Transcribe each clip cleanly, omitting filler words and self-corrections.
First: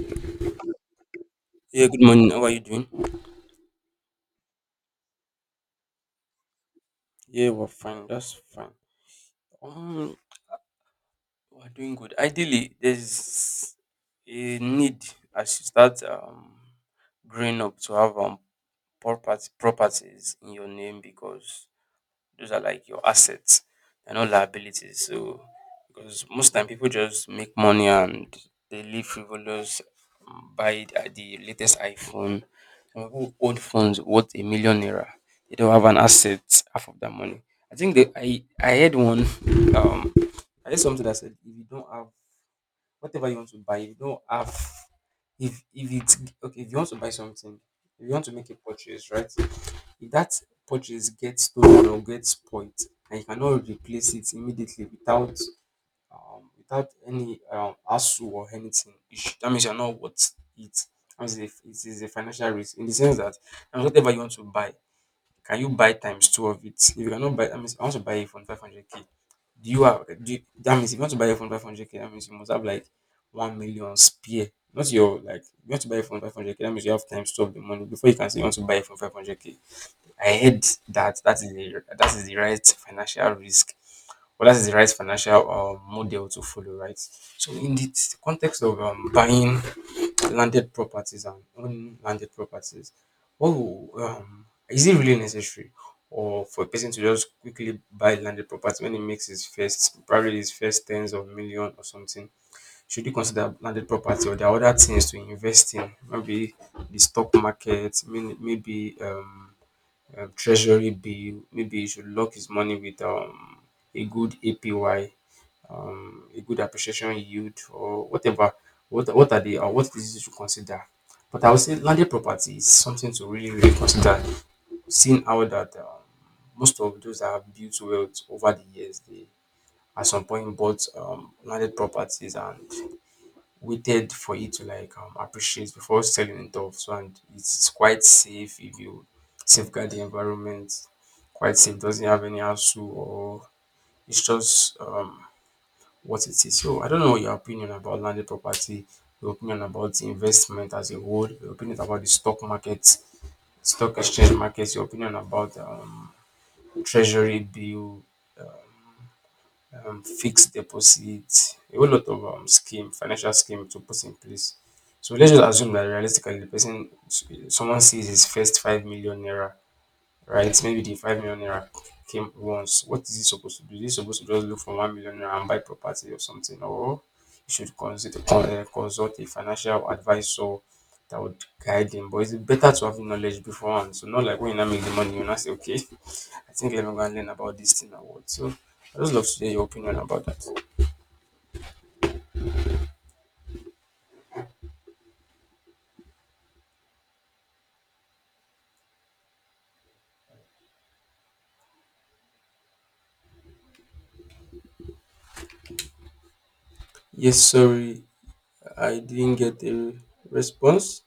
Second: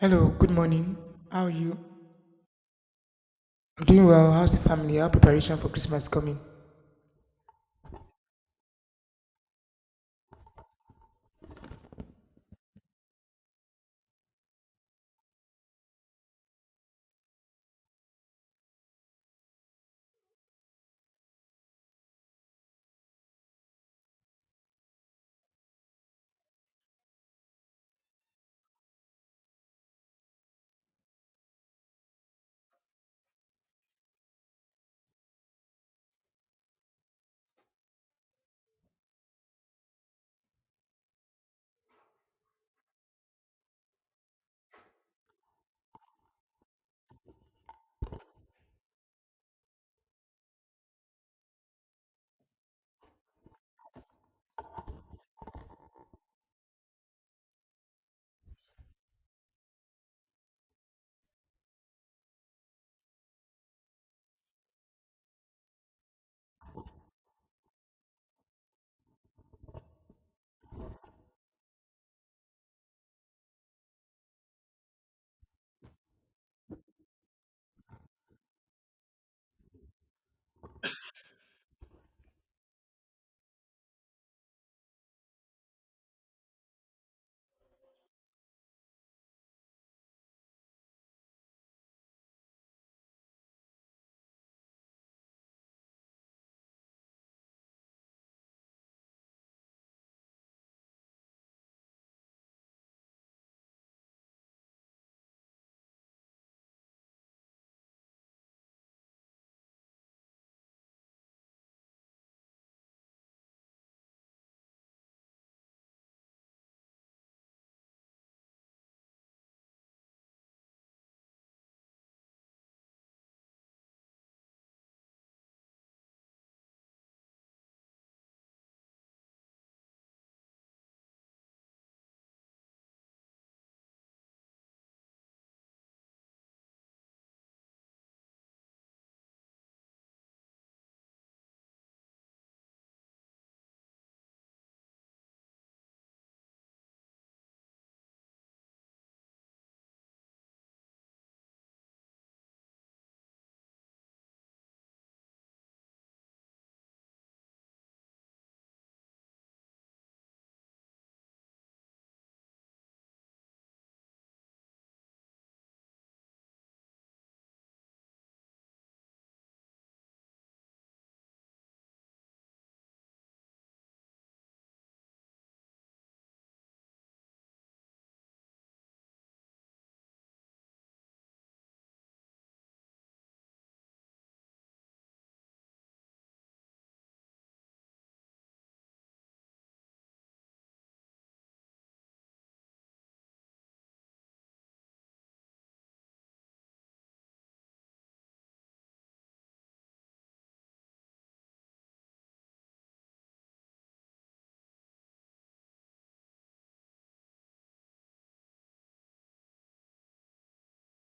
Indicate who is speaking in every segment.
Speaker 1: Hello, good morning. How are you?
Speaker 2: Yeah, good morning. How are you doing?
Speaker 1: I'm doing well. How's the family? How preparation for Christmas coming?
Speaker 2: Yeah, we're fine. That's fine. Um, we're doing good. Ideally, there's a need as you start growing up to have property properties in your name because those are like your assets. They're not liabilities. So because most time people just make money and they live frivolous, buy the latest iPhone. Some people own phones worth a million naira. They don't have an asset half of that money. I think they, I heard one um I heard something that said if you don't have whatever you want to buy, if you don't have if it's okay, if you want to buy something, if you want to make a purchase, right? If that purchase gets stolen or gets spoilt and you cannot replace it immediately without any hassle or anything, you should dat means you are not worth it. Dat means it is a financial risk in the sense that na whatever you want to buy, can you buy times two of it? If you cannot buy dat means I want to buy a phone 500 k, do you have do you dat means if you want to buy a phone 500 k that means you must have like 1 million spare. Not your like you want to buy a phone 500 k. That means you have times two of the money before you can say you want to buy a phone 500 k. I hate that. That is the right financial risk, or that is the right financial model to follow, right? So in the context of buying landed properties and owning landed properties, oh, is it really necessary, or for a person to just quickly buy landed property when he makes his first probably his first tens of million or something? Should you consider landed property or there are other things to invest in? Maybe the stock market, maybe treasury bill, maybe he should lock his money with a good APY, a good appreciation yield or whatever. What are the or what is you should consider? But I would say landed property is something to really, really consider, seeing how that most of those that have built wealth over the years, they at some point bought landed properties and waited for it to like appreciate before selling it off. So and it's quite safe if you safeguard the environment. Quite safe, doesn't have any hassle or it's just what it is. So I don't know your opinion about landed property, your opinion about the investment as a whole, your opinion about the stock market, stock exchange markets, your opinion about treasury bill, fixed deposit, a whole lot of scheme, financial scheme to put in place. So let's just assume that realistically the person someone sees his first 5 million naira, right? So maybe the 5 million naira came once. What is he supposed to do? Is he supposed to just look for 1 million naira and buy property or something? Or you should consider consult a financial advisor that would guide him. But it's better to have knowledge beforehand. So not like when you now make the money, you now say, okay, I think let me go and learn about this thing or what. So I just love to hear your opinion about that. Yes, sorry, I didn't get a response.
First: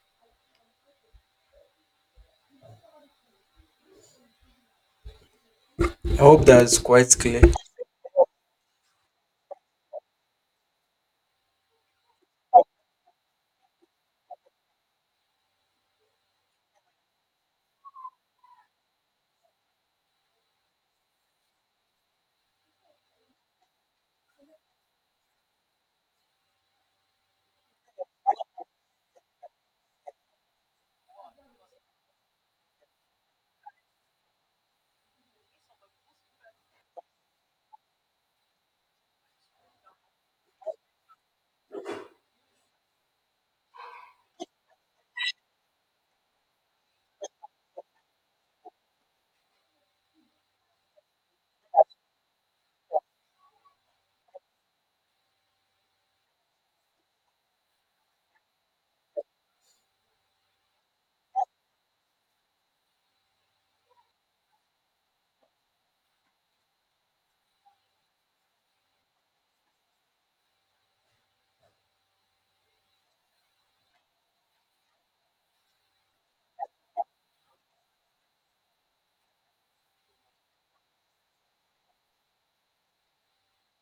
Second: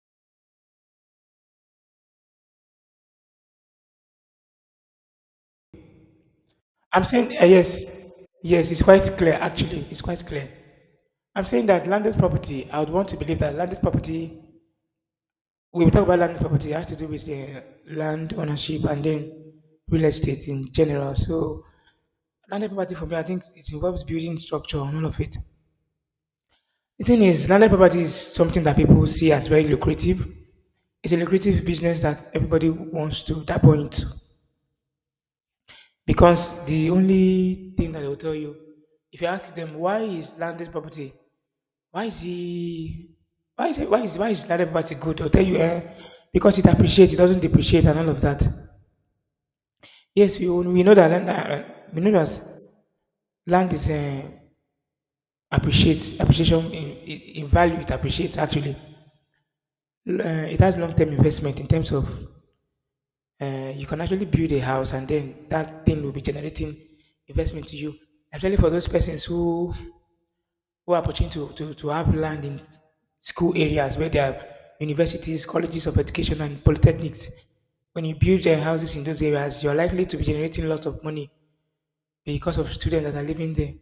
Speaker 2: I hope that's
Speaker 1: I'm
Speaker 2: quite
Speaker 1: saying
Speaker 2: clear.
Speaker 1: yes, yes. It's quite clear actually. It's quite clear. I'm saying that landed property. I would want to believe that landed property. We will talk about landed property. It has to do with the land ownership and then real estate in general. So landed property for me, I think it involves building structure and all of it. The thing is, landed property is something that people see as very lucrative. It's a lucrative business that everybody wants to tap into. Because the only thing that they will tell you, if you ask them why is landed property, why is he, why is landed property good? They'll tell you, eh, because it appreciates, it doesn't depreciate, and all of that. Yes, we know that we know that land is appreciates appreciation in value. It appreciates actually. It has long term investment in terms of you can actually build a house and then that thing will be generating investment to you. Actually, for those persons who are opportunity to have land school areas where there are universities, colleges of education, and polytechnics. When you build their houses in those areas, you're likely to be generating lots of money because of students that are living there.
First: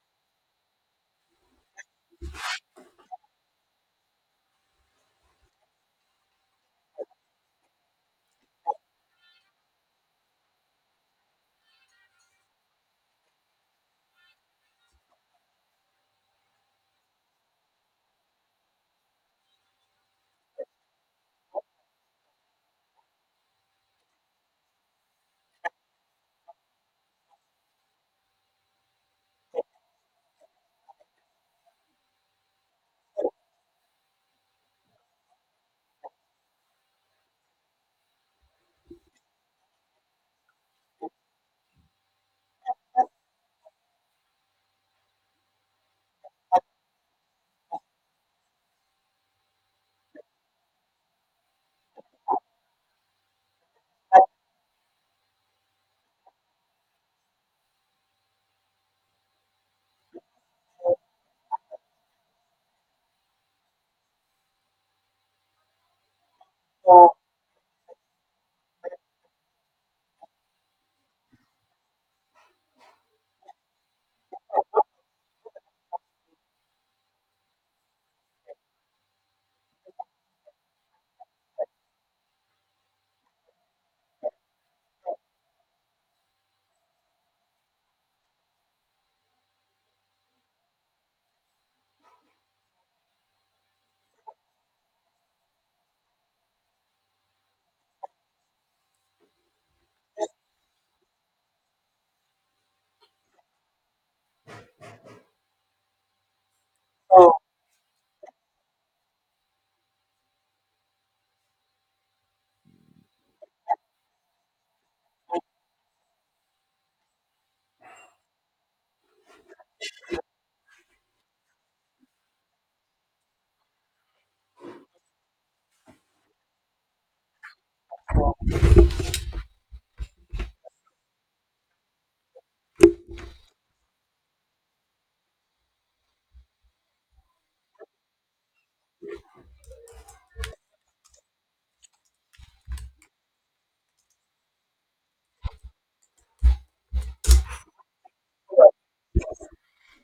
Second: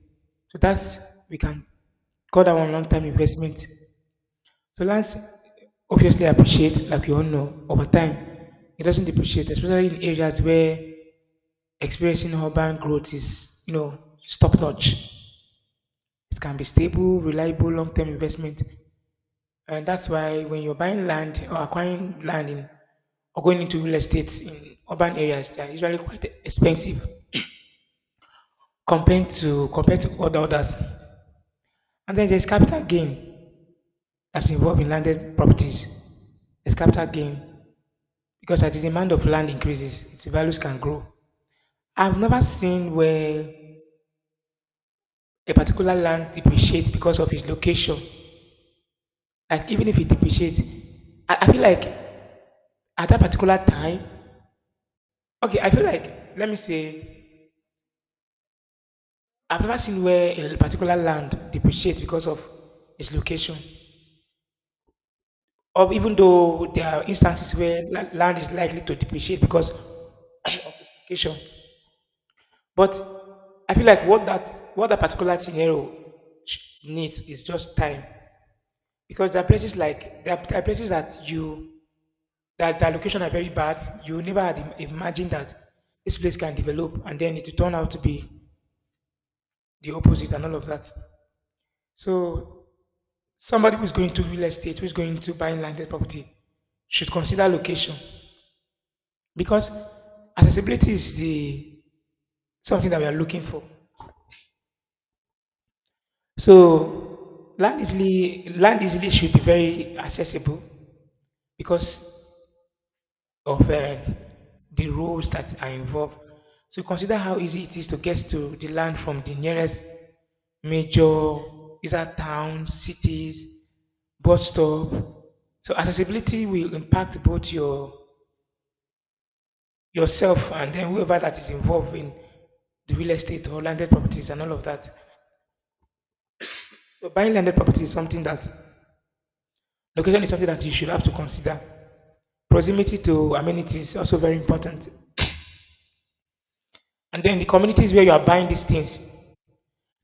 Speaker 1: So that's we can call that one long term investment. So lands obviously appreciate, like you all know, over time. It doesn't depreciate, especially in areas where experiencing urban growth is, you know, top notch. It can be stable, reliable, long term investment. And that's why when you're buying land or acquiring land in or going into real estate in urban areas, they are usually quite expensive compared to other others. And then there's capital gain that's involved in landed properties. There's capital gain because as the demand of land increases, its values can grow. I've never seen where a particular land depreciates because of its location. Like even if it depreciates, I feel like at that particular time, okay, I feel like let me say I've never seen where a particular land depreciates because of its location, or even though there are instances where land is likely to depreciate because of its location. But I feel like what that particular scenario sh- needs is just time, because there are places like there are places that you that the location are very bad. You never had imagined that this place can develop, and then it will turn out to be the opposite and all of that. So somebody who's going to real estate, who's going to buying landed property, should consider location because accessibility is the something that we are looking for. So land easily should be very accessible because of the roads that are involved. So consider how easy it is to get to the land from the nearest major, is that towns, cities, bus stop. So accessibility will impact both your yourself and then whoever that is involved in the real estate or landed properties and all of that. So buying landed property is something that location is something that you should have to consider. Proximity to amenities is also very important. And then the communities where you are buying these things.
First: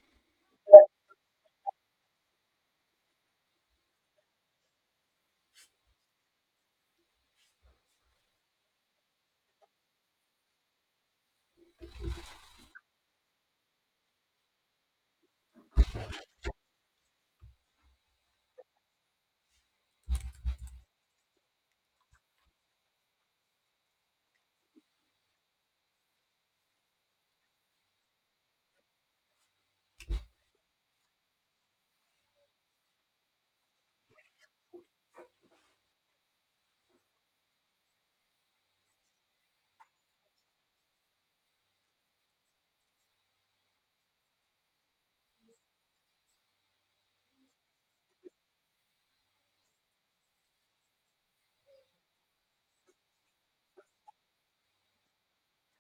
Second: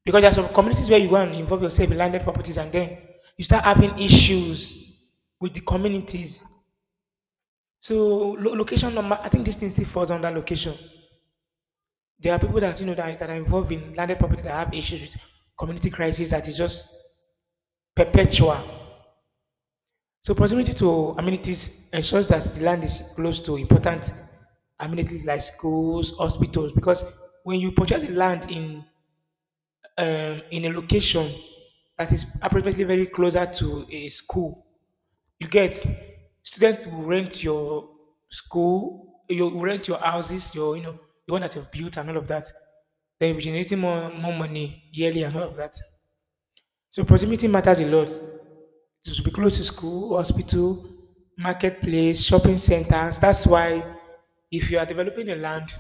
Speaker 1: Because there are some communities where you go and involve yourself in landed properties and then you start having issues with the communities. So location number, I think this thing still falls under location. There are people that you know that are involved in landed property that have issues with community crisis that is just perpetual. So proximity to amenities ensures that the land is close to important amenities like schools, hospitals. Because when you purchase a land in a location that is approximately very closer to a school, you get students will rent your school, you will rent your houses, your you know the one that you've built and all of that. Then you're generating more money yearly and all of that. So proximity matters a lot. It should be close to school, hospital, marketplace, shopping centers. That's why if you are developing a land,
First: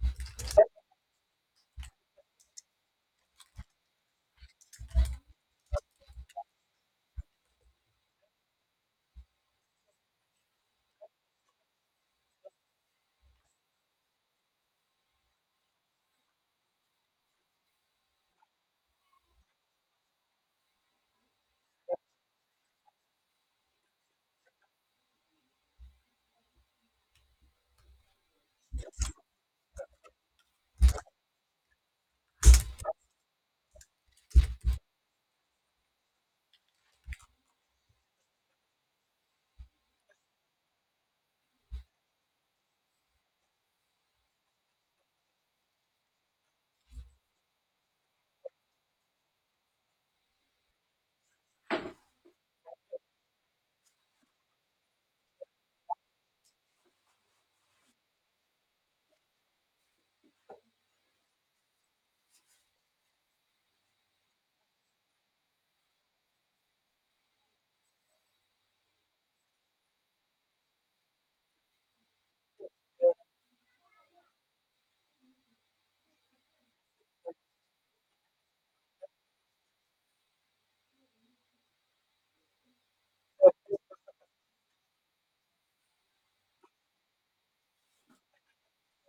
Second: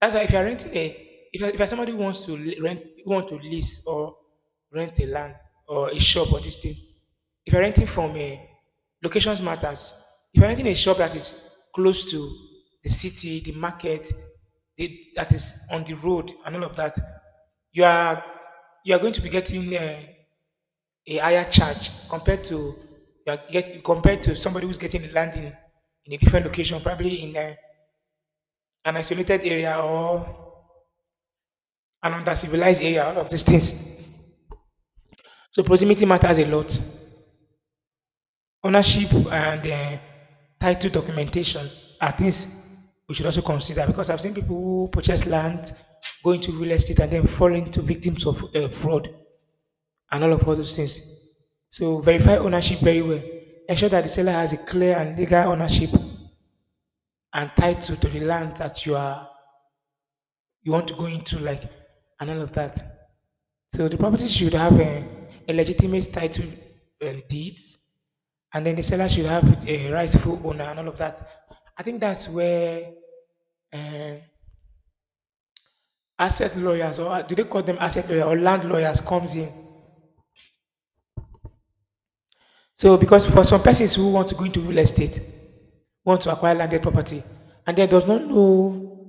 Speaker 1: that's why if you are renting if you are somebody who wants to who want to lease or rent a land or a shop or this thing, if you're renting from a, locations matters. If you're renting a shop that is close to the city, the market, the, that is on the road and all of that, you are you are going to be getting a higher charge compared to somebody who's getting a land in a different location, probably in a, an isolated area or an under civilized area, all of these things. So proximity matters a lot. Ownership and title documentations are things we should also consider because I've seen people who purchase land, go into real estate, and then fall into victims of fraud and all of all those things. So verify ownership very well. Ensure that the seller has a clear and legal ownership and tied to the land that you are you want to go into, like and all of that. So the property should have a legitimate title and deeds, and then the seller should have a rightful owner and all of that. I think that's where uh, asset lawyers or do they call them asset lawyer or land lawyers comes in. So because for some persons who want to go into real estate, want to acquire landed property, and they does not know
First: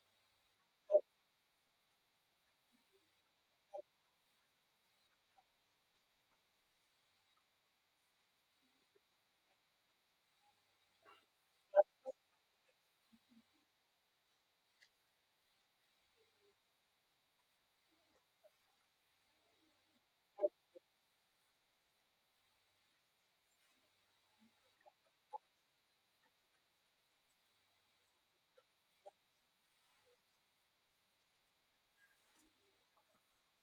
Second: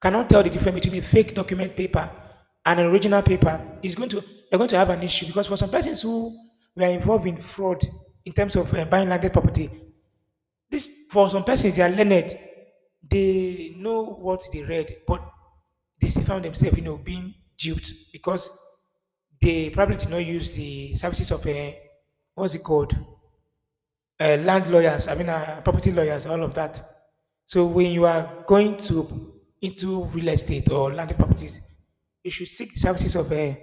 Speaker 1: cannot tell the difference between a fake document paper and an original paper is going to they're going to have an issue because for some persons who were involved in fraud in terms of buying landed property, this for some persons they are learned, they know what they read, but they still found themselves you know being duped because they probably did not use the services of a what's it called land lawyers, I mean, property lawyers, all of that. So when you are going to into real estate or land properties, you should seek the services of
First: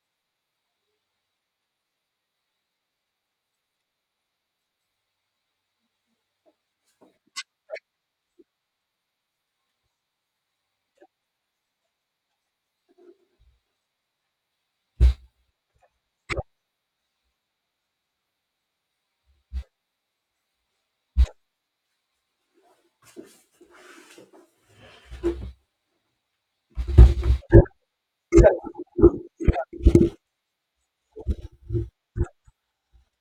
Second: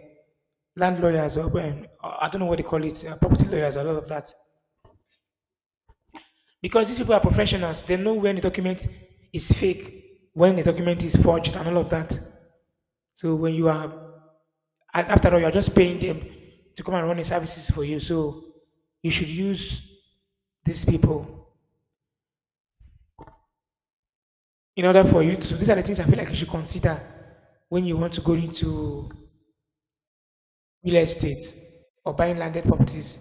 Speaker 1: land lawyers or I don't know what they call it, property lawyers, all of that. Because these people are professionals, they know when the document is fake, when the document is forged, and all of that. So when you are, and after all, you are just paying them to come and run the services for you. So you should use these people in order for you to these are the things I feel like you should consider when you want to go into real estate or buying landed properties.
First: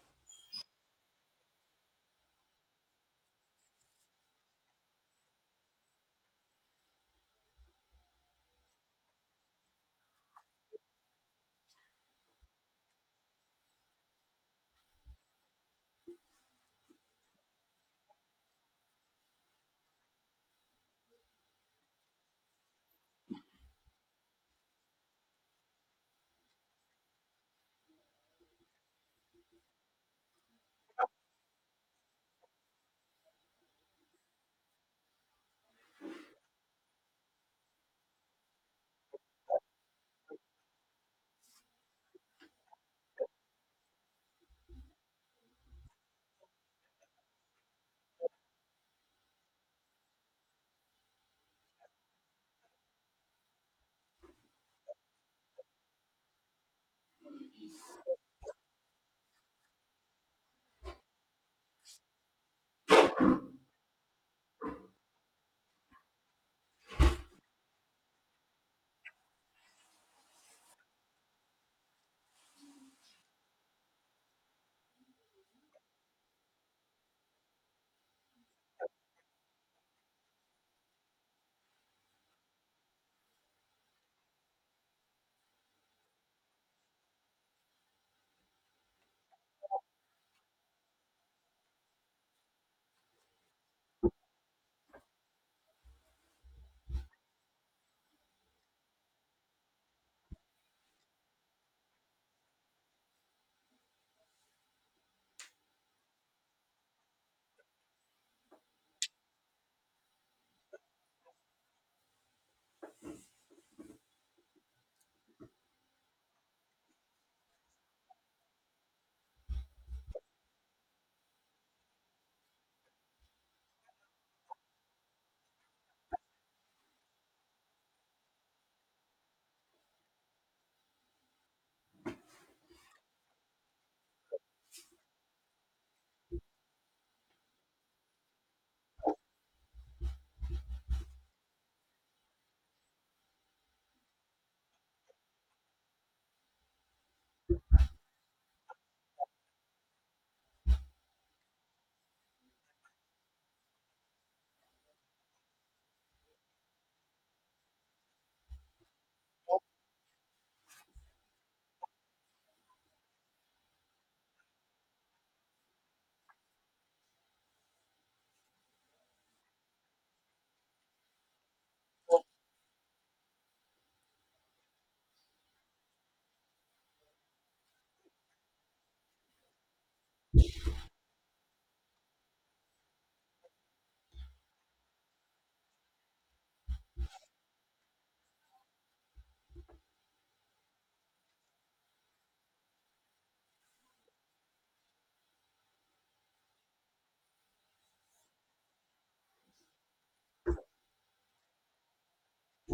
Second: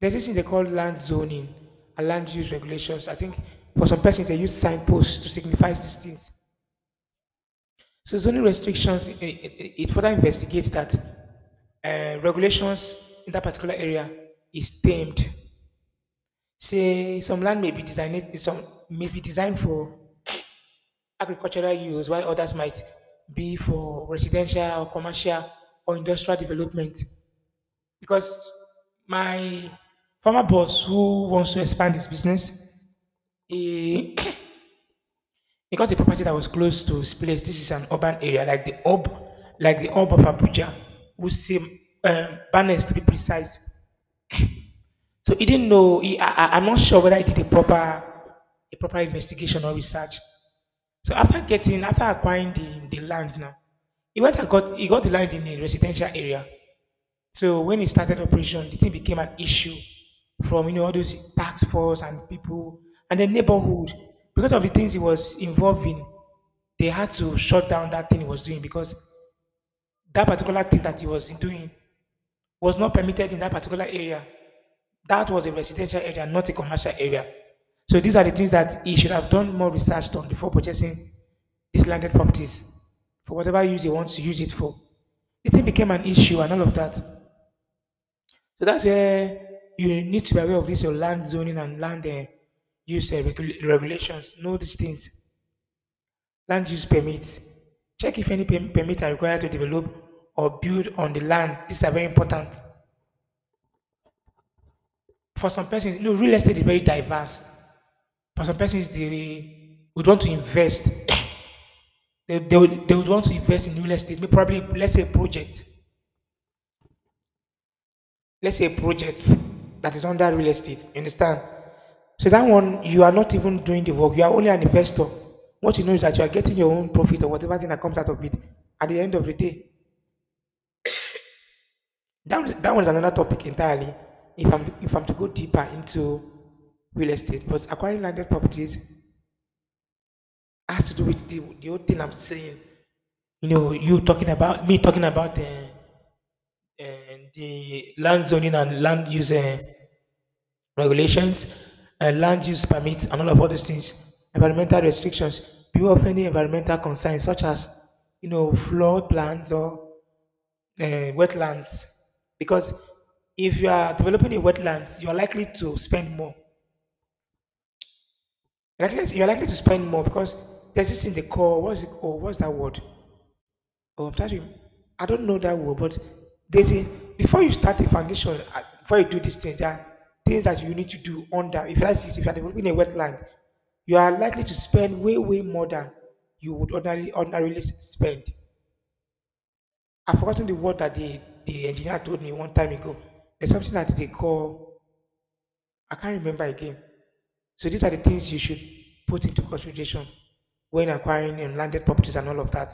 Speaker 1: There's this thing they call land zoning and land use regulations. I think for some persons they use signposts to signify these things. So zoning restrictions it further investigates that regulations in that particular area is tamed. Say some land may be designed some may be designed for agricultural use, while others might be for residential or commercial or industrial development. Because my former boss who wants to expand his business, he, he got a property that was close to his place. This is an urban area, like the hub of Abuja, which seem banners to be precise. So he didn't know. I'm not sure whether he did a proper investigation or research. So after getting, after acquiring the land now, he got the land in a residential area. So when he started operation, the thing became an issue from you know all those tax force and people and the neighborhood because of the things he was involved in. They had to shut down that thing he was doing because that particular thing that he was doing was not permitted in that particular area. That was a residential area, not a commercial area. So these are the things that he should have done more research on before purchasing these landed properties for whatever use he wants to use it for. The thing became an issue and all of that. So that's where you need to be aware of this your land zoning and land use regulations. Know these things. Land use permits. Check if any permit are required to develop or build on the land. These are very important. For some persons, you know, real estate is very diverse. For some persons they would want to invest they would want to invest in real estate. Maybe probably let's say a project that is under real estate, you understand, so that one you are not even doing the work, you are only an investor. What you know is that you are getting your own profit or whatever thing that comes out of it at the end of the day. That one is another topic entirely. If I'm to go deeper into real estate. But acquiring landed properties has to do with the whole thing I'm saying. You talking about me talking about uh, the land zoning and land use regulations, land use permits, and all of all these things, environmental restrictions, people of any environmental concerns such as flood plans or uh, wetlands, because if you are developing a wetlands, you are likely to spend more. You're likely to spend more because there's this thing they call, what's it, oh, what's that word? Oh, I'm touching. I don't know that word, but there's a, before you start a foundation, before you do these things, there are things that you need to do under. If that is, if you are developing a wetland, you are likely to spend way, way more than you would ordinarily spend. I've forgotten the word that the engineer told me one time ago. There's something that they call. I can't remember again. So these are the things you should put into consideration when acquiring landed properties and all of that.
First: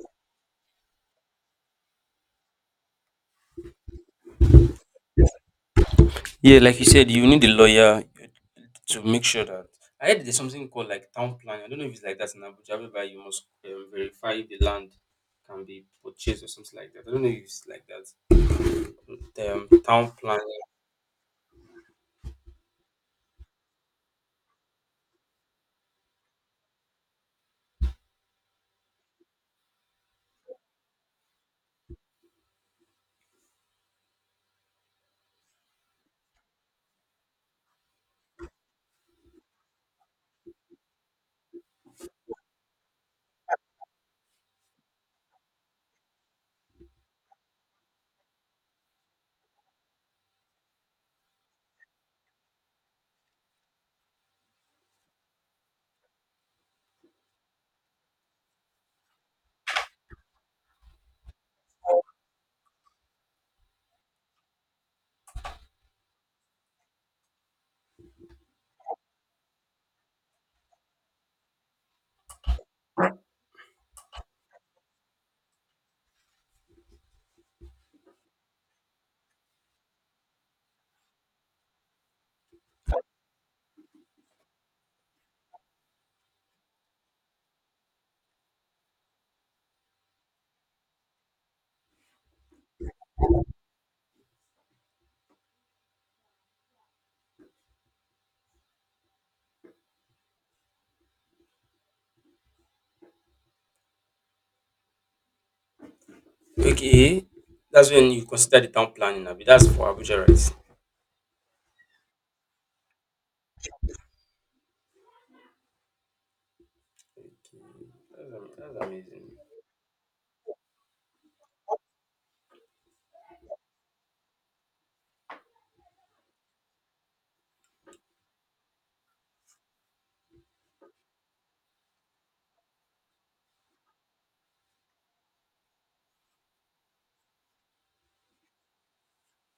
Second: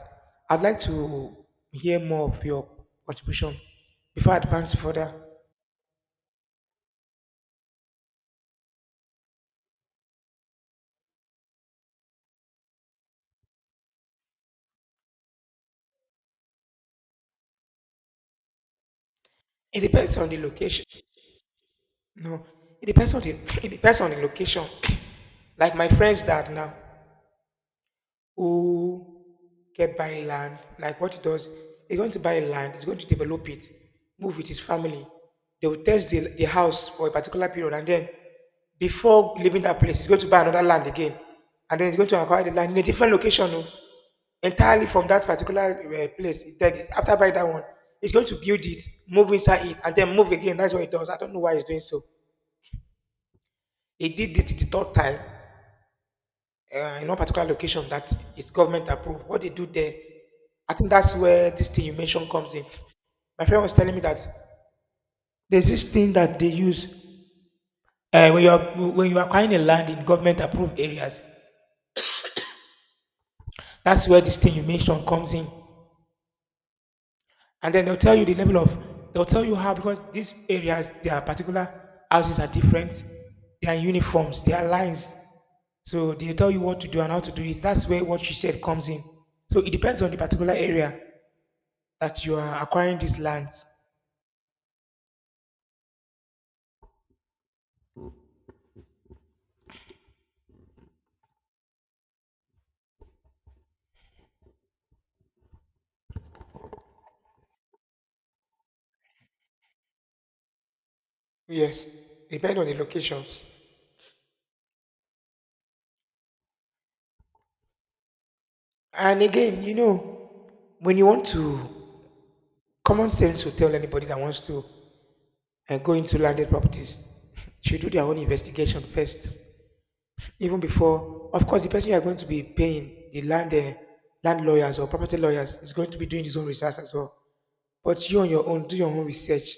Speaker 1: I'd like to hear more of your contribution before I advance further.
Speaker 2: Yeah, like you said, you need a lawyer to make sure that I heard there's something called like town planning. I don't know if it's like that in Abuja, whereby you must verify the land can be purchased or something like that. I don't know if it's like that. Um,
Speaker 1: It
Speaker 2: town
Speaker 1: depends on the
Speaker 2: planning.
Speaker 1: location. No, it depends on the it depends on the location. Like my friends that now, who kept buying land, like what he does, he's going to buy land, he's going to develop it, move with his family. They will test the house for a particular period, and then before leaving that place, he's going to buy another land again. And then he's going to acquire the land in a different location, oh, entirely from that particular place. Then after buying that one, he's going to build it, move inside it, and then move again. That's what he does. I don't know why he's doing so. He did it the third time in one particular location that is government approved. What they do there, I think that's where this thing you mentioned comes in. My friend was telling me that there's this thing that they use when you are acquiring a land in government approved areas. That's where this thing you mentioned comes in, and then they'll tell you how, because these areas, their particular houses are different, they are uniforms, they are lines. So they tell you what to do and how to do it. That's where what you said comes in. So it depends on the particular area that you are acquiring these lands.
Speaker 2: Okay, that's when you consider the town planning. Abi, that's for Abuja, right?
Speaker 1: Yes, depend on the locations.
Speaker 2: Okay, that's
Speaker 1: And
Speaker 2: amazing.
Speaker 1: again, when you want to, common sense will tell anybody that wants to go into landed properties should do their own investigation first, even before. Of course, the person you are going to be paying, the land land lawyers or property lawyers, is going to be doing his own research as well. But you on your own, do your own research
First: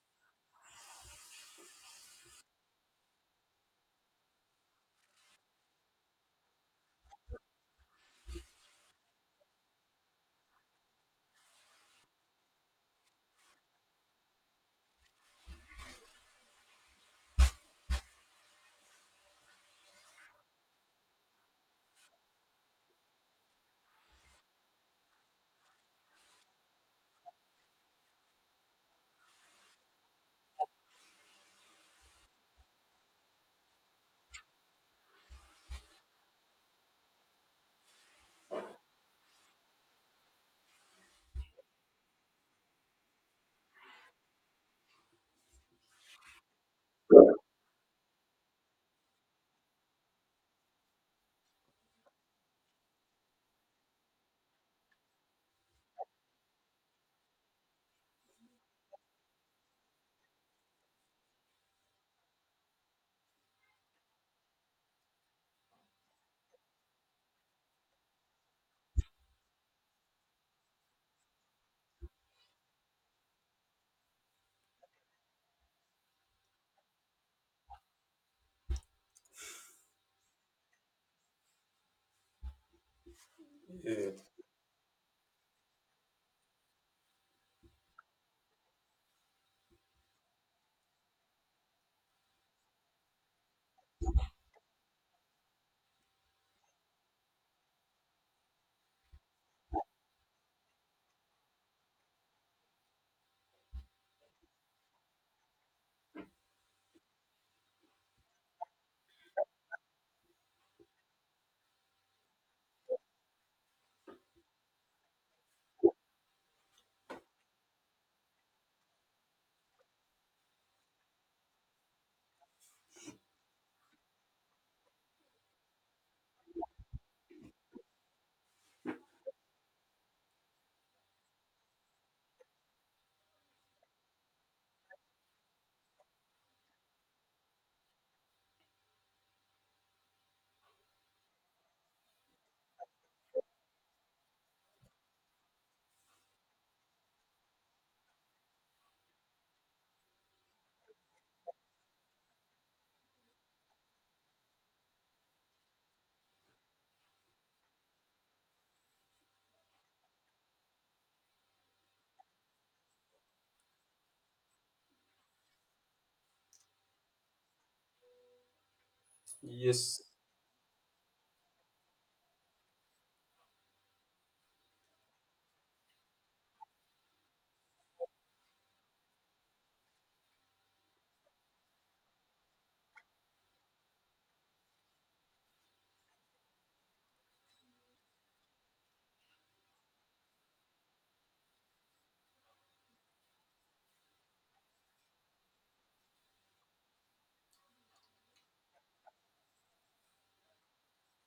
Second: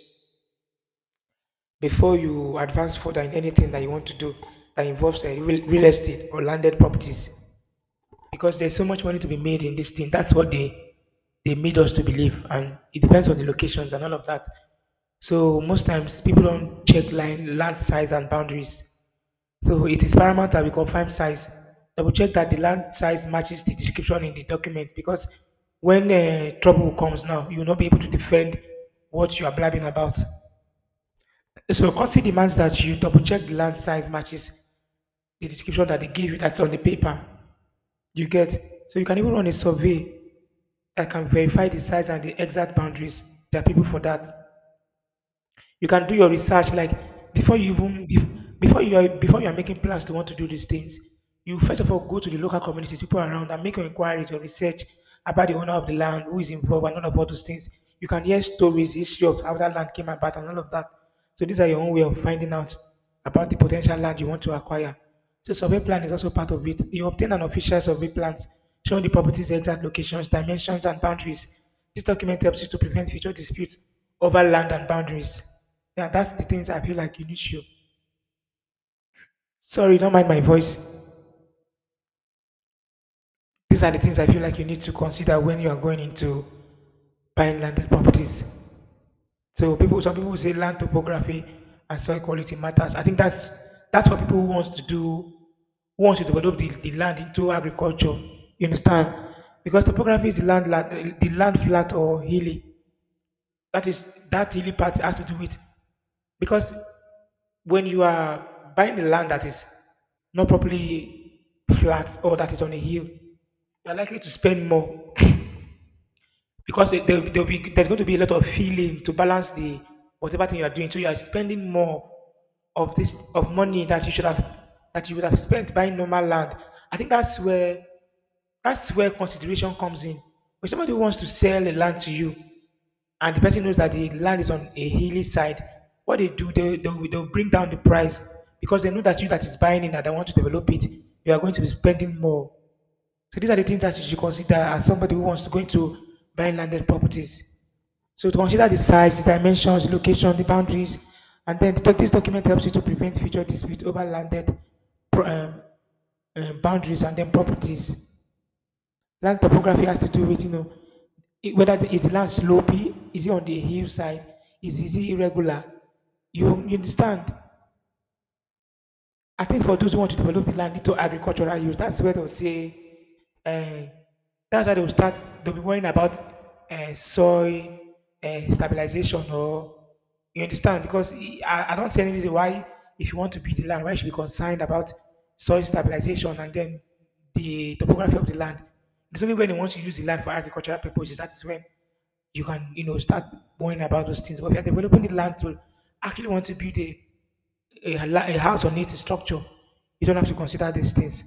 Speaker 1: before you advance further in anything that you want to do that involves real estate or landed properties, because there's so much money to be made in this thing. That's what they made us to believe, and it depends on the locations and all of that. So most times people don't check land size and boundaries. So it is paramount that we confirm size. Double check that the land size matches the description in the document, because when trouble comes now, you will not be able to defend what you are blabbing about. So courtesy demands that you double check the land size matches the description that they give you, that's on the paper. You get. So you can even run a survey, I can verify the size and the exact boundaries. There are people for that. You can do your research like, before you are making plans to want to do these things. You first of all go to the local communities, people around, and make your inquiries, your research about the owner of the land, who is involved, and all of all those things. You can hear stories, history of how that land came about, and all of that. So these are your own way of finding out about the potential land you want to acquire. So survey plan is also part of it. You obtain an official survey plan showing the property's exact locations, dimensions, and boundaries. This document helps you to prevent future disputes over land and boundaries. Yeah, that's the things I feel like you need to. Sorry, don't mind my voice. These are the
Speaker 2: Yeah.
Speaker 1: things I feel like you need to consider when you are going into buying landed properties. So some people say land topography and soil quality matters. I think that's for people who wants to do, who wants to develop the, land into agriculture. You understand? Because topography is the land, the land flat or hilly. That is, that really part has to do with, because when you are buying a land that is not properly flat or that is on a hill, you are likely to spend more, because there's going to be a lot of feeling to balance the whatever thing you are doing. So you are spending more of this of money that you should have that you would have spent buying normal land. I think that's where consideration comes in. When somebody wants to sell a land to you, and the person knows that the land is on a hilly side, what they do, they'll bring down the price, because they know that you that is buying it and they want to develop it, you are going to be spending more. So these are the things that you should consider as somebody who wants to go into buying landed properties. So to consider the size, the dimensions, the location, the boundaries, and then this document helps you to prevent future disputes over landed pro- um, boundaries and then properties. Land topography has to do with, is the land slopy, is it on the hillside, is it irregular? You understand? I think for those who
Speaker 2: Yes.
Speaker 1: want to develop the land into agricultural use, that's where they'll say, uh, that's how they'll start, they'll be worrying about soil stabilization, or, you understand? Because I don't see any reason why, if you want to build the land, why you should be concerned about soil stabilization and then the topography of the land. It's only when you want to use the land for agricultural purposes, that is when you can, start worrying about those things. But if you're developing the land to actually want to build a house on its structure. You don't have to consider these things.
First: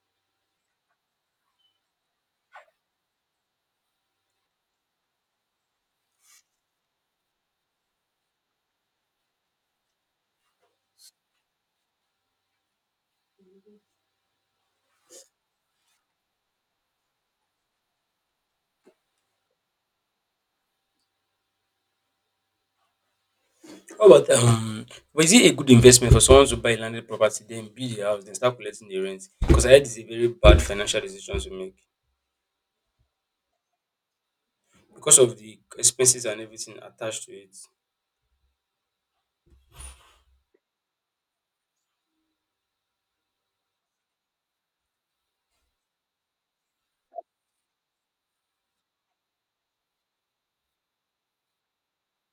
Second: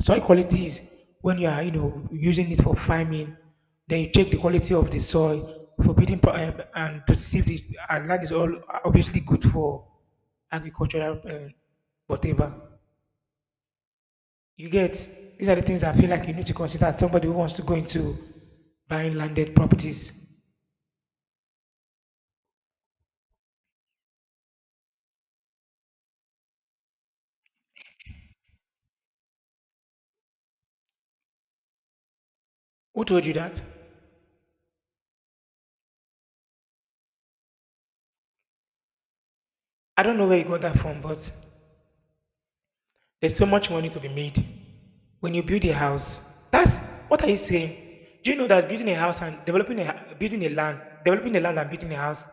Speaker 1: Soil quality is when you are, using it for farming. Then you check the quality of the soil for building and to see if the land is all obviously good for agricultural whatever. You get. These are the things I feel like you need to consider as somebody who wants to go into buying landed properties.
Speaker 2: How about? Was it a good investment for someone to buy landed property, then build a house, then start collecting the rent? Because I heard it's a very bad financial decision to make,
Speaker 1: Who told you that?
Speaker 2: because of the expenses and everything attached to it.
Speaker 1: I don't know where you got that from, but there's so much money to be made. When you build a house, that's what are you saying? Do you know that building a house and developing a building a land, developing a land and building a house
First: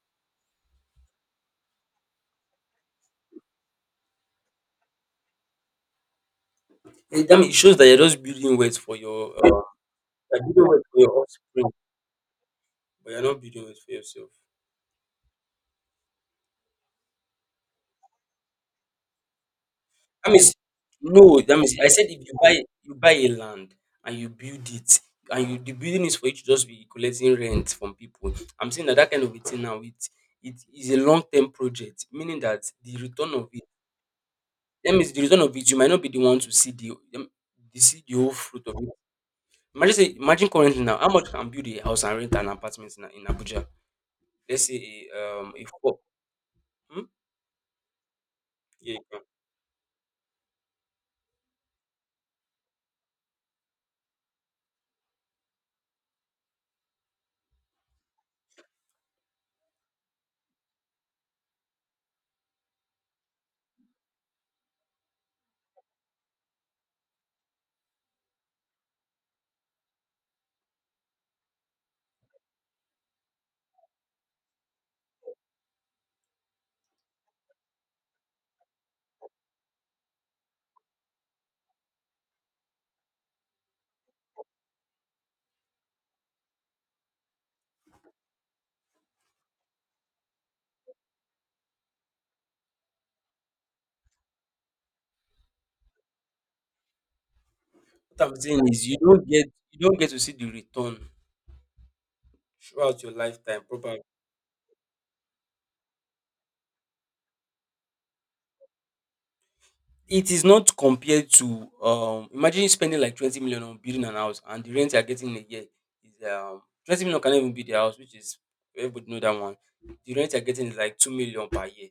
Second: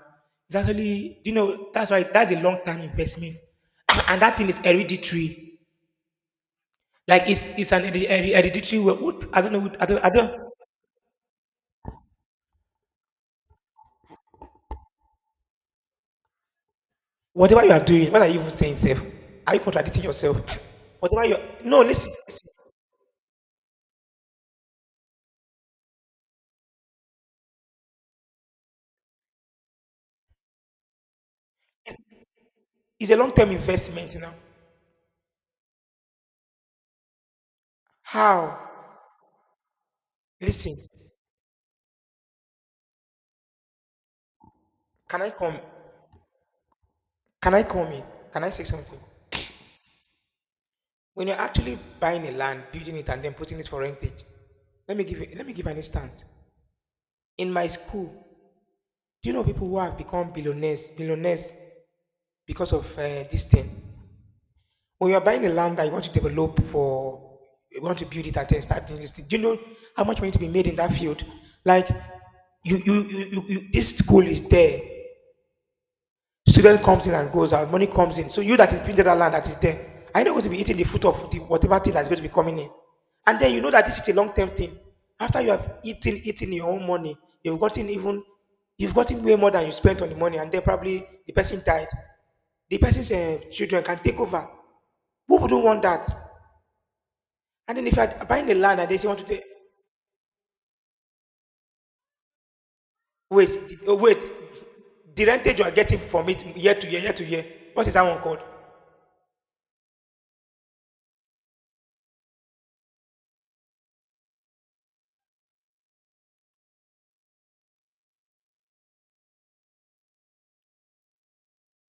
Speaker 1: is actually, do you know that's why that's a long time investment, and that thing is hereditary. Like
Speaker 2: It, I
Speaker 1: it's
Speaker 2: mean, it
Speaker 1: it's
Speaker 2: shows
Speaker 1: an
Speaker 2: that you're just building wealth
Speaker 1: hereditary. wo-
Speaker 2: for
Speaker 1: What
Speaker 2: your
Speaker 1: I don't know.
Speaker 2: you're
Speaker 1: I don't. I don't.
Speaker 2: building wealth for your offspring, but you're not building wealth for yourself.
Speaker 1: Whatever you are doing, what are you even saying, self? Are you contradicting
Speaker 2: That
Speaker 1: yourself?
Speaker 2: means
Speaker 1: Whatever you
Speaker 2: no. That means
Speaker 1: No,
Speaker 2: I said
Speaker 1: listen,
Speaker 2: if you
Speaker 1: listen.
Speaker 2: buy you buy a land and you build it and you the building is for you to just be collecting rent from people. I'm saying that that kind of a thing now it is a long term project, meaning that the
Speaker 1: It's a long
Speaker 2: return of
Speaker 1: term
Speaker 2: it.
Speaker 1: investment. You know
Speaker 2: That means the return of it you might not be the one to see the whole
Speaker 1: how?
Speaker 2: fruit of it. Imagine
Speaker 1: Listen.
Speaker 2: currently now, how much can build a house and rent an apartment in Abuja? Let's say
Speaker 1: Can I
Speaker 2: a um
Speaker 1: come?
Speaker 2: a four. Hmm?
Speaker 1: Can I come in? Can I say
Speaker 2: Yeah, you
Speaker 1: something?
Speaker 2: can.
Speaker 1: When you're actually buying a land, building it, and then putting it for rentage, let me give an instance. In my school, do you know people who have become billionaires, billionaires because of this thing? When you're buying a land that you want to develop for, you want to build it and then start doing this thing. Do you know how much money to be made in that field? Like, you, this school is there. Student comes in and goes out, money comes in. So you that is building that land that is there, are you not going to be eating the fruit of the, whatever thing that's going to be coming in? And then you know that this is a long-term thing. After you have eaten your own money, you've gotten even, you've gotten way more than you spent on the money, and then probably the person died. The person's children can take over. Who wouldn't want that? And then if you're
Speaker 2: What I'm
Speaker 1: buying the
Speaker 2: saying
Speaker 1: land
Speaker 2: is
Speaker 1: and
Speaker 2: you
Speaker 1: they say, want
Speaker 2: don't
Speaker 1: to take,
Speaker 2: get you don't get to see the return throughout your
Speaker 1: wait,
Speaker 2: lifetime
Speaker 1: oh,
Speaker 2: probably.
Speaker 1: wait, the rentage you are getting from it year to year, what is that one called?
Speaker 2: It is not compared to imagine spending like 20 million on building an house, and the rent you're getting in a year is 20 million can even be the house, which is everybody know that one. The rent you're getting is like 2 million per year.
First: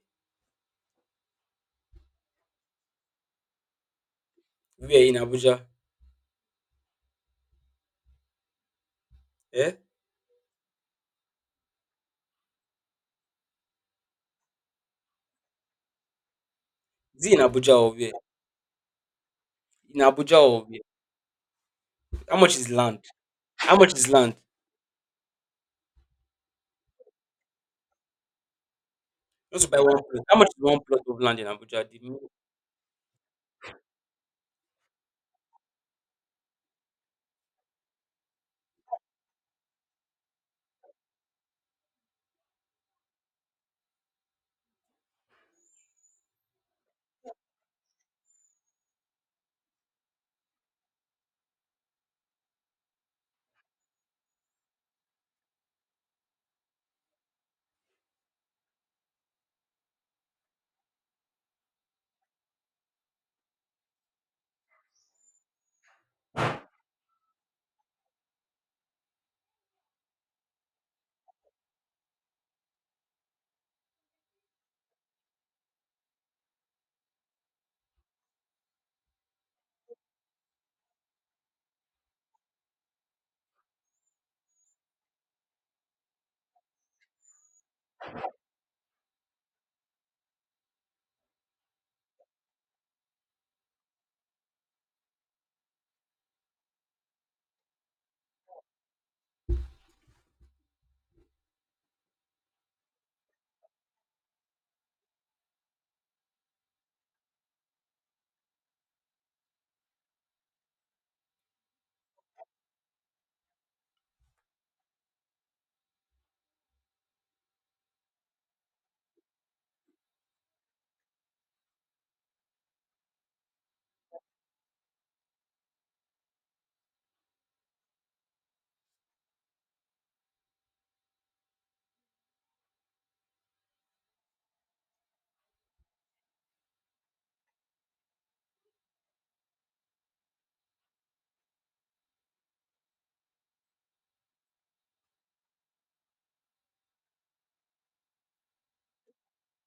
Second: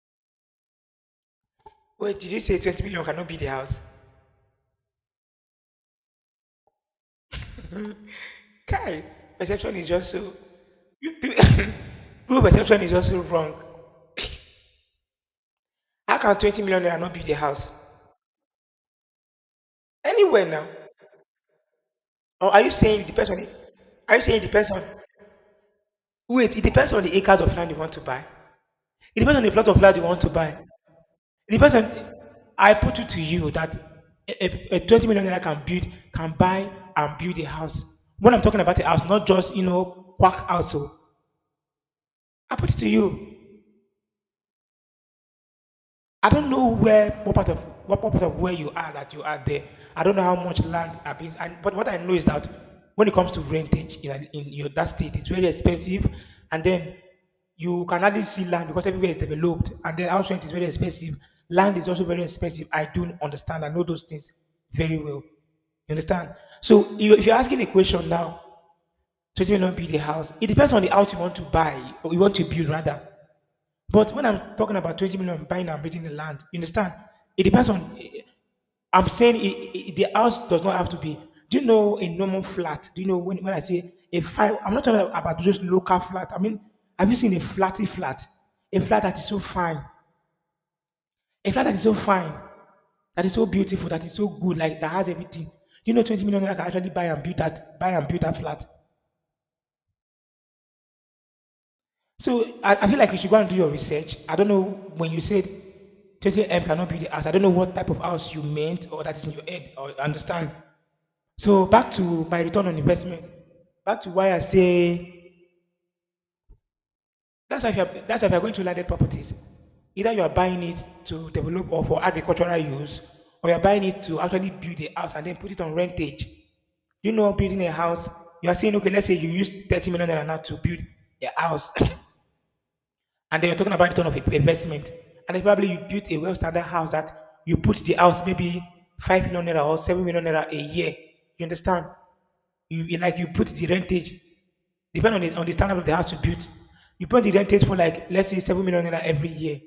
Speaker 1: Wait, did you say 20 million cannot be the house?
Speaker 2: Where in Abuja?
Speaker 1: Kai,
Speaker 2: Eh?
Speaker 1: perception is just so. you pe- People perception is just so wrong. How can 20 million naira not
Speaker 2: Is
Speaker 1: build
Speaker 2: it
Speaker 1: a
Speaker 2: in
Speaker 1: house?
Speaker 2: Abuja or where? In Abuja
Speaker 1: Anywhere
Speaker 2: or
Speaker 1: now.
Speaker 2: where? How
Speaker 1: Or
Speaker 2: much
Speaker 1: are
Speaker 2: is
Speaker 1: you saying
Speaker 2: land?
Speaker 1: it depends on?
Speaker 2: How much is
Speaker 1: Are you
Speaker 2: land?
Speaker 1: saying it depends on, wait, it depends on the acres of land you want to buy. It depends on the
Speaker 2: Just
Speaker 1: plot
Speaker 2: to buy
Speaker 1: of land
Speaker 2: one
Speaker 1: you want
Speaker 2: plot.
Speaker 1: to
Speaker 2: How much
Speaker 1: buy.
Speaker 2: is one plot of land in
Speaker 1: It depends
Speaker 2: Abuja?
Speaker 1: on.
Speaker 2: If
Speaker 1: I put it to you that a 20 million naira can build, can buy and build a house. When I'm talking about a house, not just, you know, quack house. Oh. I put it to you. I don't know where what part of, what part of where you are that you are there. I don't know how much land I've been, and, but what I know is that when it comes to rentage in your that state, it's very expensive, and then you can hardly see land because everywhere is developed, and then house rent is very expensive. Land is also very expensive. I do understand. I know those things very well. You understand? So, if you're asking a question now, 20 million build a house, it depends on the house you want to buy or you want to build rather. But when I'm talking about 20 million buying and building the land, you understand? It depends on. I'm saying the house does not have to be. Do you know a normal flat? Do you know when I say a five? I'm not talking about just local flat. I mean, have you seen a flatty flat? A flat that is so fine. A flat that is so fine, that is so beautiful, that is so good, like that has everything. Do you know 20 million naira can actually buy and build that, buy and build that flat? So I feel like you should go and do your research. I don't know when you said 28M cannot be the house. I don't know what type of house you meant or that is in your head or understand. So back to my return on investment. Back to why I say that's why if you're going to landed properties, either you are buying it to develop or for agricultural use, or you're buying it to actually build a house and then put it on rentage. You know, building a house, you are saying, okay, let's say you use 30 million naira now to build a house. And then you're talking about return of investment. And then probably you built a well standard house that you put the house maybe 5 million naira or 7 million naira a year. You understand? You like you put the rentage, depending on the standard of the house you built. You put the rentage for like let's say 7 million naira every year.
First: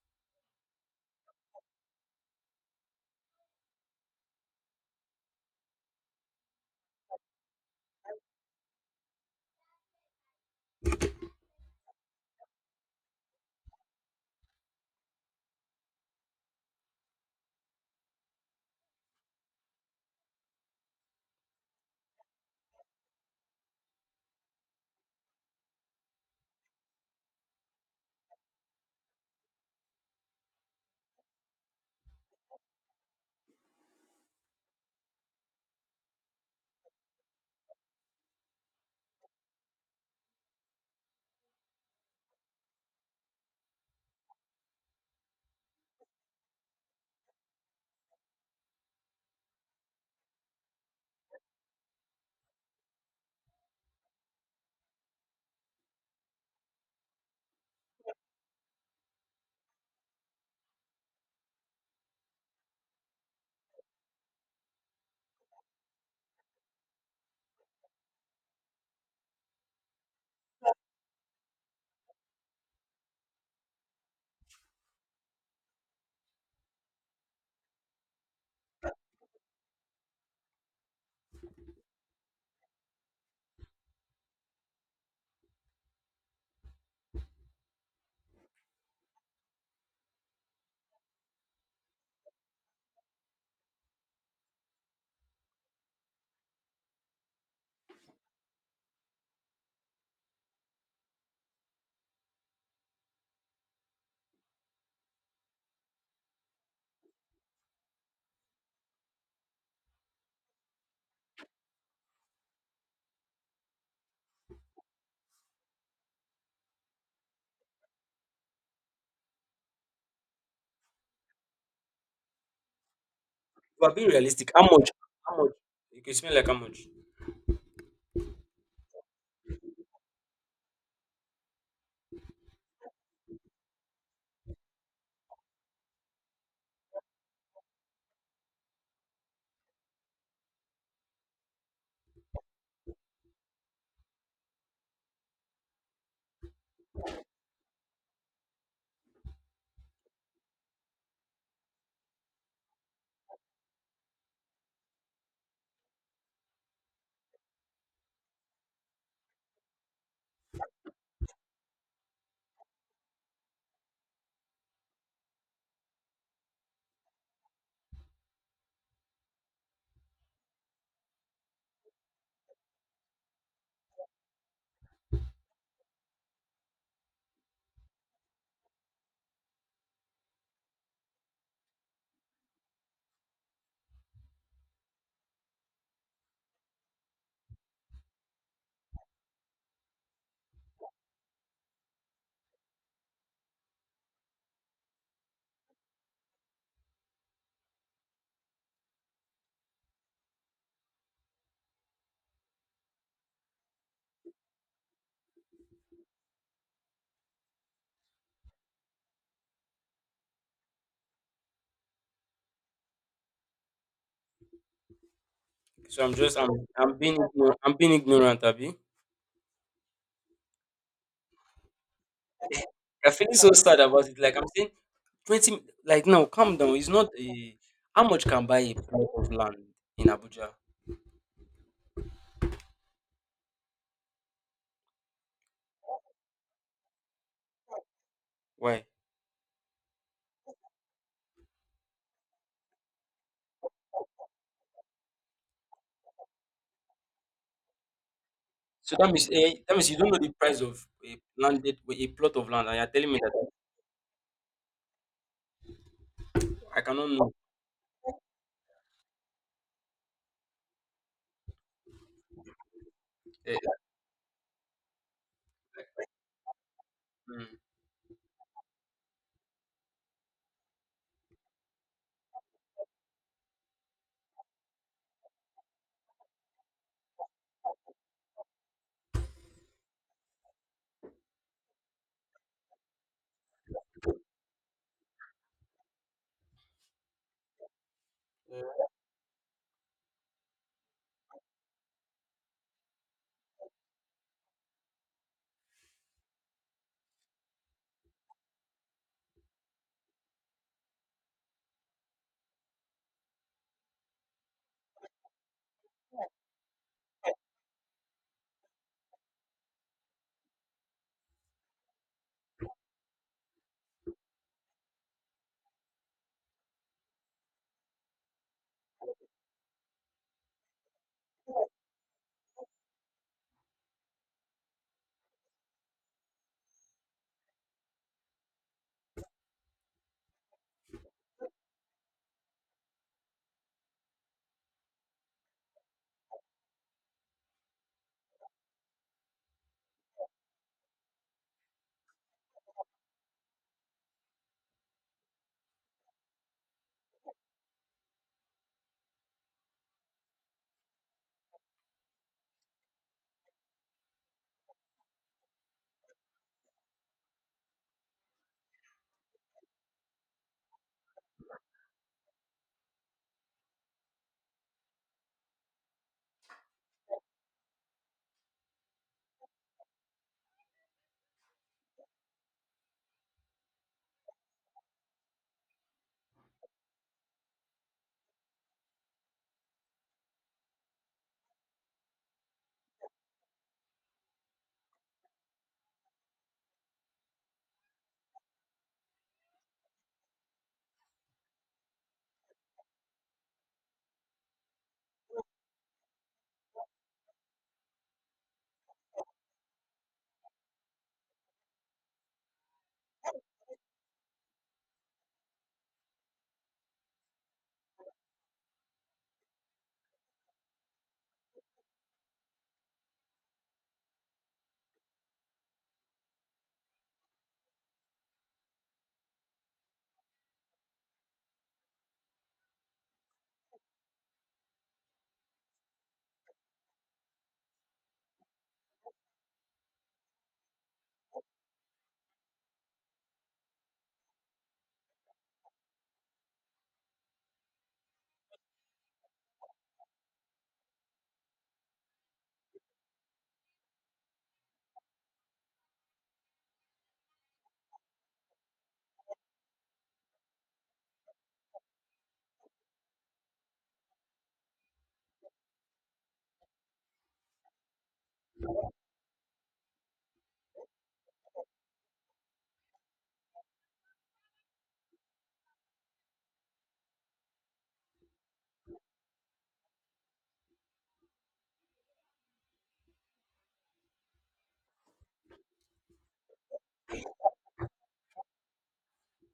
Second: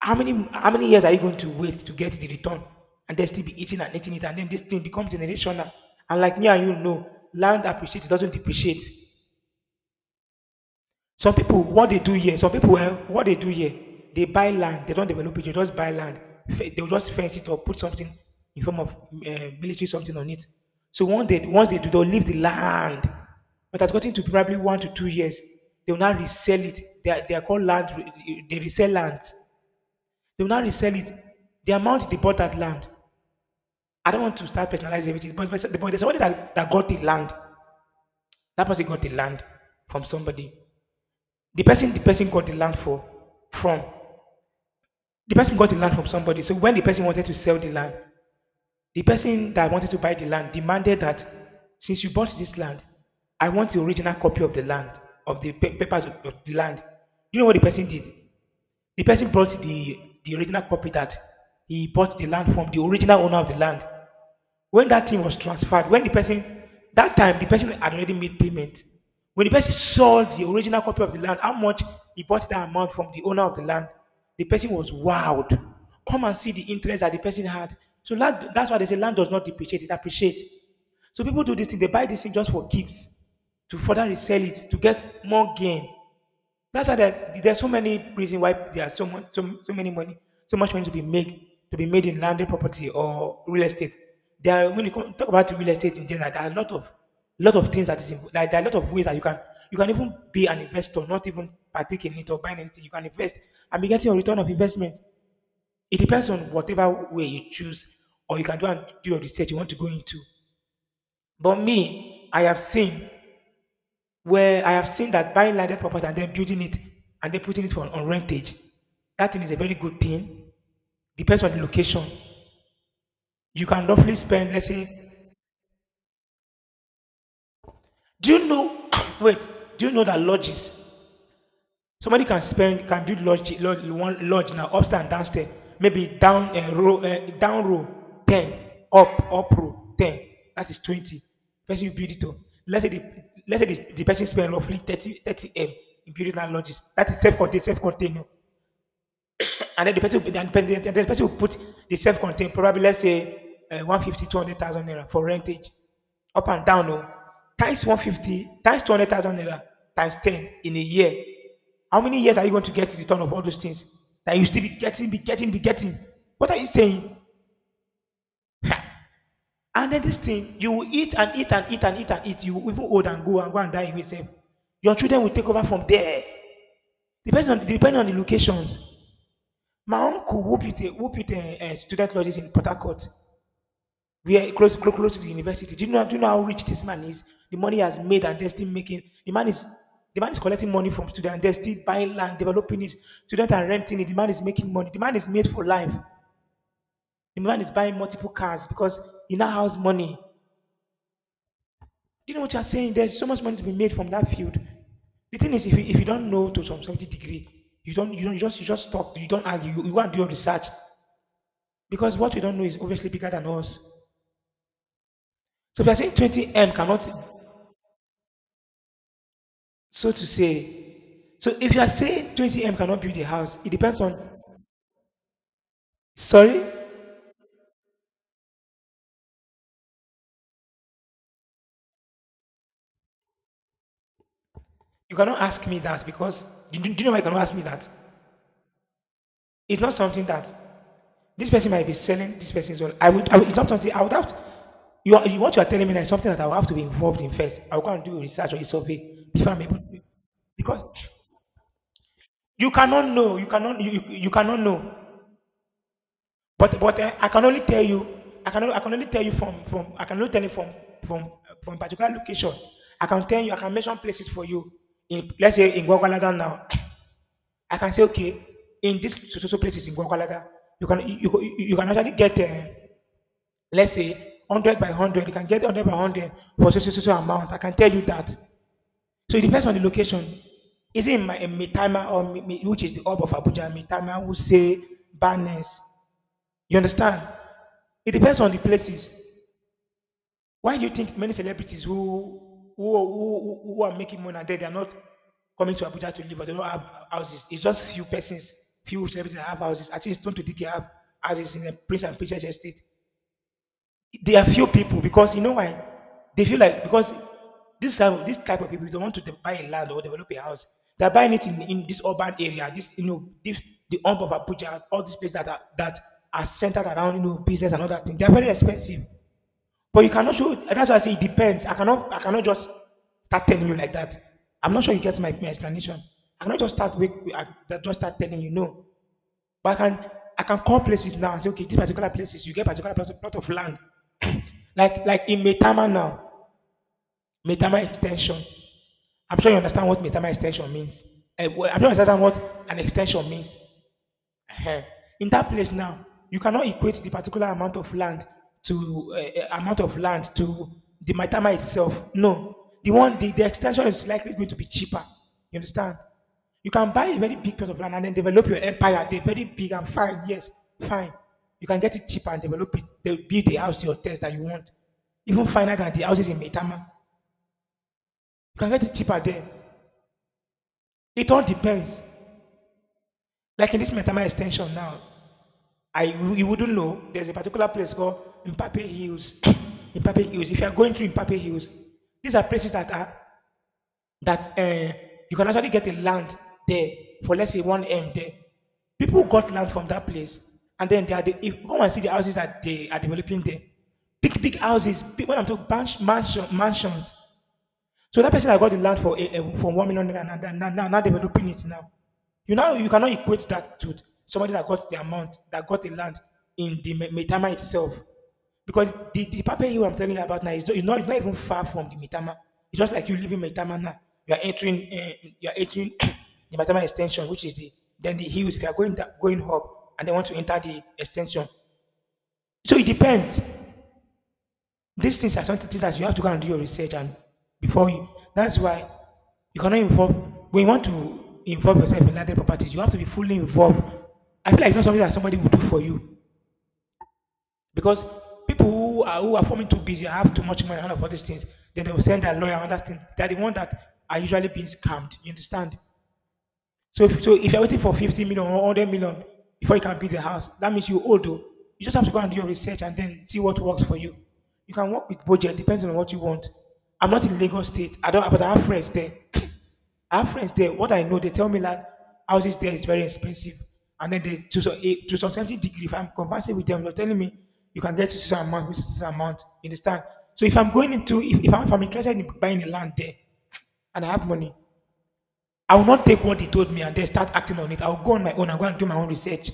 Speaker 1: How many years are you going to wait to get the return? And then still be eating and eating it, and then this thing becomes generational. And like me and you know, land appreciates, it doesn't depreciate. Some people, what they do here, some people, eh, what they do here, they buy land. They don't develop it. They just buy land. They'll just fence it or put something in form of military something on it. So one day, once they do, they'll leave the land. But that's gotten to probably 1 to 2 years. They will now resell it. They are called land. Re- They resell land. They will now resell it. The amount they bought that land. I don't want to start personalizing everything, but, but there's somebody that got the land. That person got the land from somebody. The person got the land for from The person got the land from somebody. So when the person wanted to sell the land, the person that wanted to buy the land demanded that since you bought this land, I want the original copy of the land, of the papers of the land. Do you know what the person did? The person brought the original copy that he bought the land from the original owner of the land when that thing was transferred, when the person, that time, the person had already made payment. When the person sold the original copy of the land, how much he bought that amount from the owner of the land, the person was wowed. Come and see the interest that the person had. So land, that's why they say land does not depreciate, it appreciates. So people do this thing, they buy this thing just for keeps, to further resell it, to get more gain. That's why there's so many reasons why there are so much, so many money, so much money to be made in landed property or real estate. There are, when you come, talk about real estate in general, there are a lot of things that is like there are a lot of ways that you can, you can even be an investor, not even partake in it or buying anything. You can invest and be getting a return of investment. It depends on whatever way you choose, or you can do and do your research you want to go into. But me, I have seen that buying landed property and then building it and then putting it on rentage, that thing is a very good thing. Depends on the location. You can
Speaker 2: I'm being
Speaker 1: roughly
Speaker 2: realistic,
Speaker 1: spend,
Speaker 2: how
Speaker 1: let's say,
Speaker 2: much? How much? You can smell like how much.
Speaker 1: do you know? Wait, do you know that lodges? Somebody can spend, can build lodge, one lodge now, upstairs and downstairs. Maybe down row, down row ten, up up row ten. That is 20. Person you build it to. Let's say the let's say the person spend roughly thirty m in building that lodges. That is self-contained, self-contained. Oh. And then the person will put the self-contained, probably let's say 150, naira for rentage. Up and down, oh. Times 150, times 200,000 naira, times 10 in a year. How many years are you going to get in return of all those things that you still be getting, be getting? What are you saying? Ha! And then this thing, you will eat and eat and eat and eat and eat. You will even old and go and go and die in yourself. Your children will take over from there. Depends on Depending on the locations. My uncle who built a, student lodges in Port Harcourt, we are close, close to the university. Do you know how rich this man is? The money he has made and they're still making. The man is collecting money from students. They're still buying land, developing it. Students are renting it. The man is making money. The man is made for life. The man is buying multiple cars because he now has money. Do you know what you're saying? There's so much money to be made from that field. The thing is, if you don't know to some certain degree, you just talk. You don't argue. You go and do your research because what we don't know is obviously bigger than us. So if you are
Speaker 2: So I'm
Speaker 1: saying
Speaker 2: just
Speaker 1: 20
Speaker 2: I'm
Speaker 1: M
Speaker 2: I'm
Speaker 1: cannot,
Speaker 2: being ignorant, I'm being ignorant, Abi.
Speaker 1: so to say, so if you are saying 20 M cannot
Speaker 2: I'm
Speaker 1: build a
Speaker 2: feeling so
Speaker 1: house, it
Speaker 2: sad
Speaker 1: depends
Speaker 2: about
Speaker 1: on.
Speaker 2: it. Like I'm saying 20. Like now, calm
Speaker 1: Sorry,
Speaker 2: down. It's not a, how much can buy a plot of land in Abuja?
Speaker 1: you cannot ask me that because do you know why you cannot ask me that?
Speaker 2: Why?
Speaker 1: It's not something that this person might be selling. This person's well, I would. I would, it's not something I would have. To, you, are, you What you are telling me now is something that I will have to be involved in first. I will go and do research or a
Speaker 2: So that
Speaker 1: survey
Speaker 2: means
Speaker 1: before
Speaker 2: eh,
Speaker 1: I'm
Speaker 2: that
Speaker 1: able
Speaker 2: means you
Speaker 1: to.
Speaker 2: don't know the price
Speaker 1: Because
Speaker 2: of a plot of land,
Speaker 1: you
Speaker 2: and you're
Speaker 1: cannot
Speaker 2: telling me
Speaker 1: know, you
Speaker 2: that
Speaker 1: cannot, you cannot know. But
Speaker 2: I
Speaker 1: but
Speaker 2: cannot
Speaker 1: eh, I
Speaker 2: know.
Speaker 1: can only tell you. I can only tell you from, I can only tell you from from particular location. I can tell you,
Speaker 2: Eh,
Speaker 1: I can mention places for you. In, let's say, in Gwagwalada now,
Speaker 2: mm.
Speaker 1: I can say okay, in this so so so places in Gwagwalada, you can you can actually get let's say hundred by hundred. You can get hundred by hundred for so so so so amount. I can tell you that. So it depends on the location. Is it in my in Mitama, or which is the hub of Abuja, Mitama, Wuse, Barnes? You understand? It depends on the places. Why do you think many celebrities who are making money and then they are not coming to Abuja to live, but they don't have houses? It's just few persons, few celebrities that have houses. I think Stone to Dickie have houses in the Prince and Princess Estate. There are few people because you know why. They feel like, because this type of people, they want to buy a land or develop a house. They're buying it in this urban area, this you know this, the hump of Abuja, all these places that are centered around, you know, business and other things. They're very expensive. But you cannot show. That's why I say it depends. I cannot. I cannot just start telling you like that. I'm not sure you get my explanation. I cannot just start with, I just start telling you no. But I can. I can call places now and say, okay, these particular places, you get particular plot of land, like in Metama now, Metama extension. I'm sure you understand what Metama extension means. Well, I'm sure you understand what an extension means. Eh, in that place now, you cannot equate the particular amount of land to amount of land to the matama itself. No, the extension is likely going to be cheaper. You understand? You can buy a very big piece of land and then develop your empire. They're very big and fine. Yes, fine. You can get it cheaper and develop it. They'll build the house, your test that you want. Even finer than the houses in Metama. You can get it cheaper there. It all depends. Like in this Metama extension now, I you wouldn't know. There's a particular place called Mpape Hills. Mpape Hills. If you are going through Mpape Hills, these are places that are that you can actually get a land there for, let's say, one M there. People got land from that place, and then they are the, if you come and see the houses that they are developing there. Big houses. Big, when I'm talking mansion, mansion, mansions, so that person that got the land for from 1 million naira now, developing it now. You now you cannot equate that to somebody that got the amount, that got the land in the Metama itself, because the paper you I'm telling you about now is not, it's not, it's not even far from the Metama. It's just like you live in Metama now. You are entering the Metama extension, which is the then the hills. If you are going going up and they want to enter the extension, so it depends. These things are something that you have to go and do your research and before you. That's why you cannot involve, when you want to involve yourself in landed properties, you have to be fully involved. I feel like it's not something that somebody will do for you because people who are forming too busy, have too much money and all these things. Then they will send their lawyer and that thing. They are the one that are usually being scammed. You understand? So, so if you're waiting for 50 million or 100 million before you can build the house, that means you're old though. You just have to go and do your research and then see what works for you. You can work with budget, depends on what you want. I'm not in Lagos State. I don't, but I have friends there. I have friends there. What I know, they tell me that houses there is very expensive. And then they, to, so- eh, to some certain degree, if I'm conversing with them, they're telling me you can get to this amount, this is this amount. You understand? So if I'm going into, if I'm interested in buying a land there and I have money, I will not take what they told me and then start acting on it. I will go on my own and go and do my own research.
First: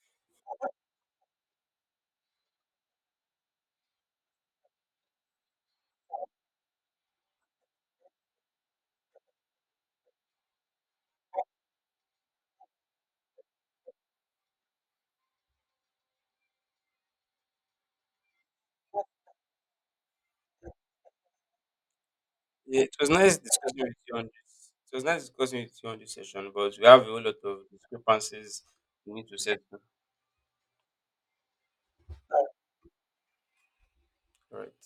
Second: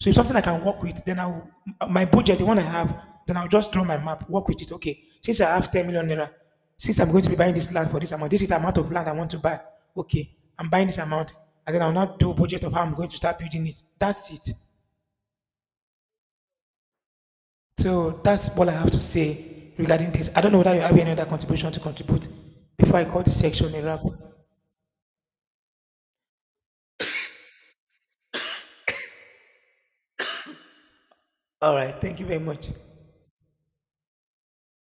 Speaker 1: So if something I can work with, then I will, my budget, the one I have, then I'll just draw my map, work with it. Okay, since I have 10 million naira, since I'm going to be buying this land for this amount, this is the amount of land I want to buy. Okay, I'm buying this amount. And then I'll not do a budget of how I'm going to start building it. That's it. So that's all I have to say regarding this. I don't know whether you have any other contribution to contribute
Speaker 2: Yeah, it
Speaker 1: before I
Speaker 2: was
Speaker 1: call
Speaker 2: nice
Speaker 1: this section
Speaker 2: discussing
Speaker 1: a
Speaker 2: with
Speaker 1: wrap.
Speaker 2: you on this. It was nice discussing with you on this session, but we have a whole lot of discrepancies we need to settle.
Speaker 1: All right, thank you very much.
Speaker 2: All right.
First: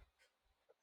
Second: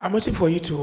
Speaker 1: I'm waiting for you to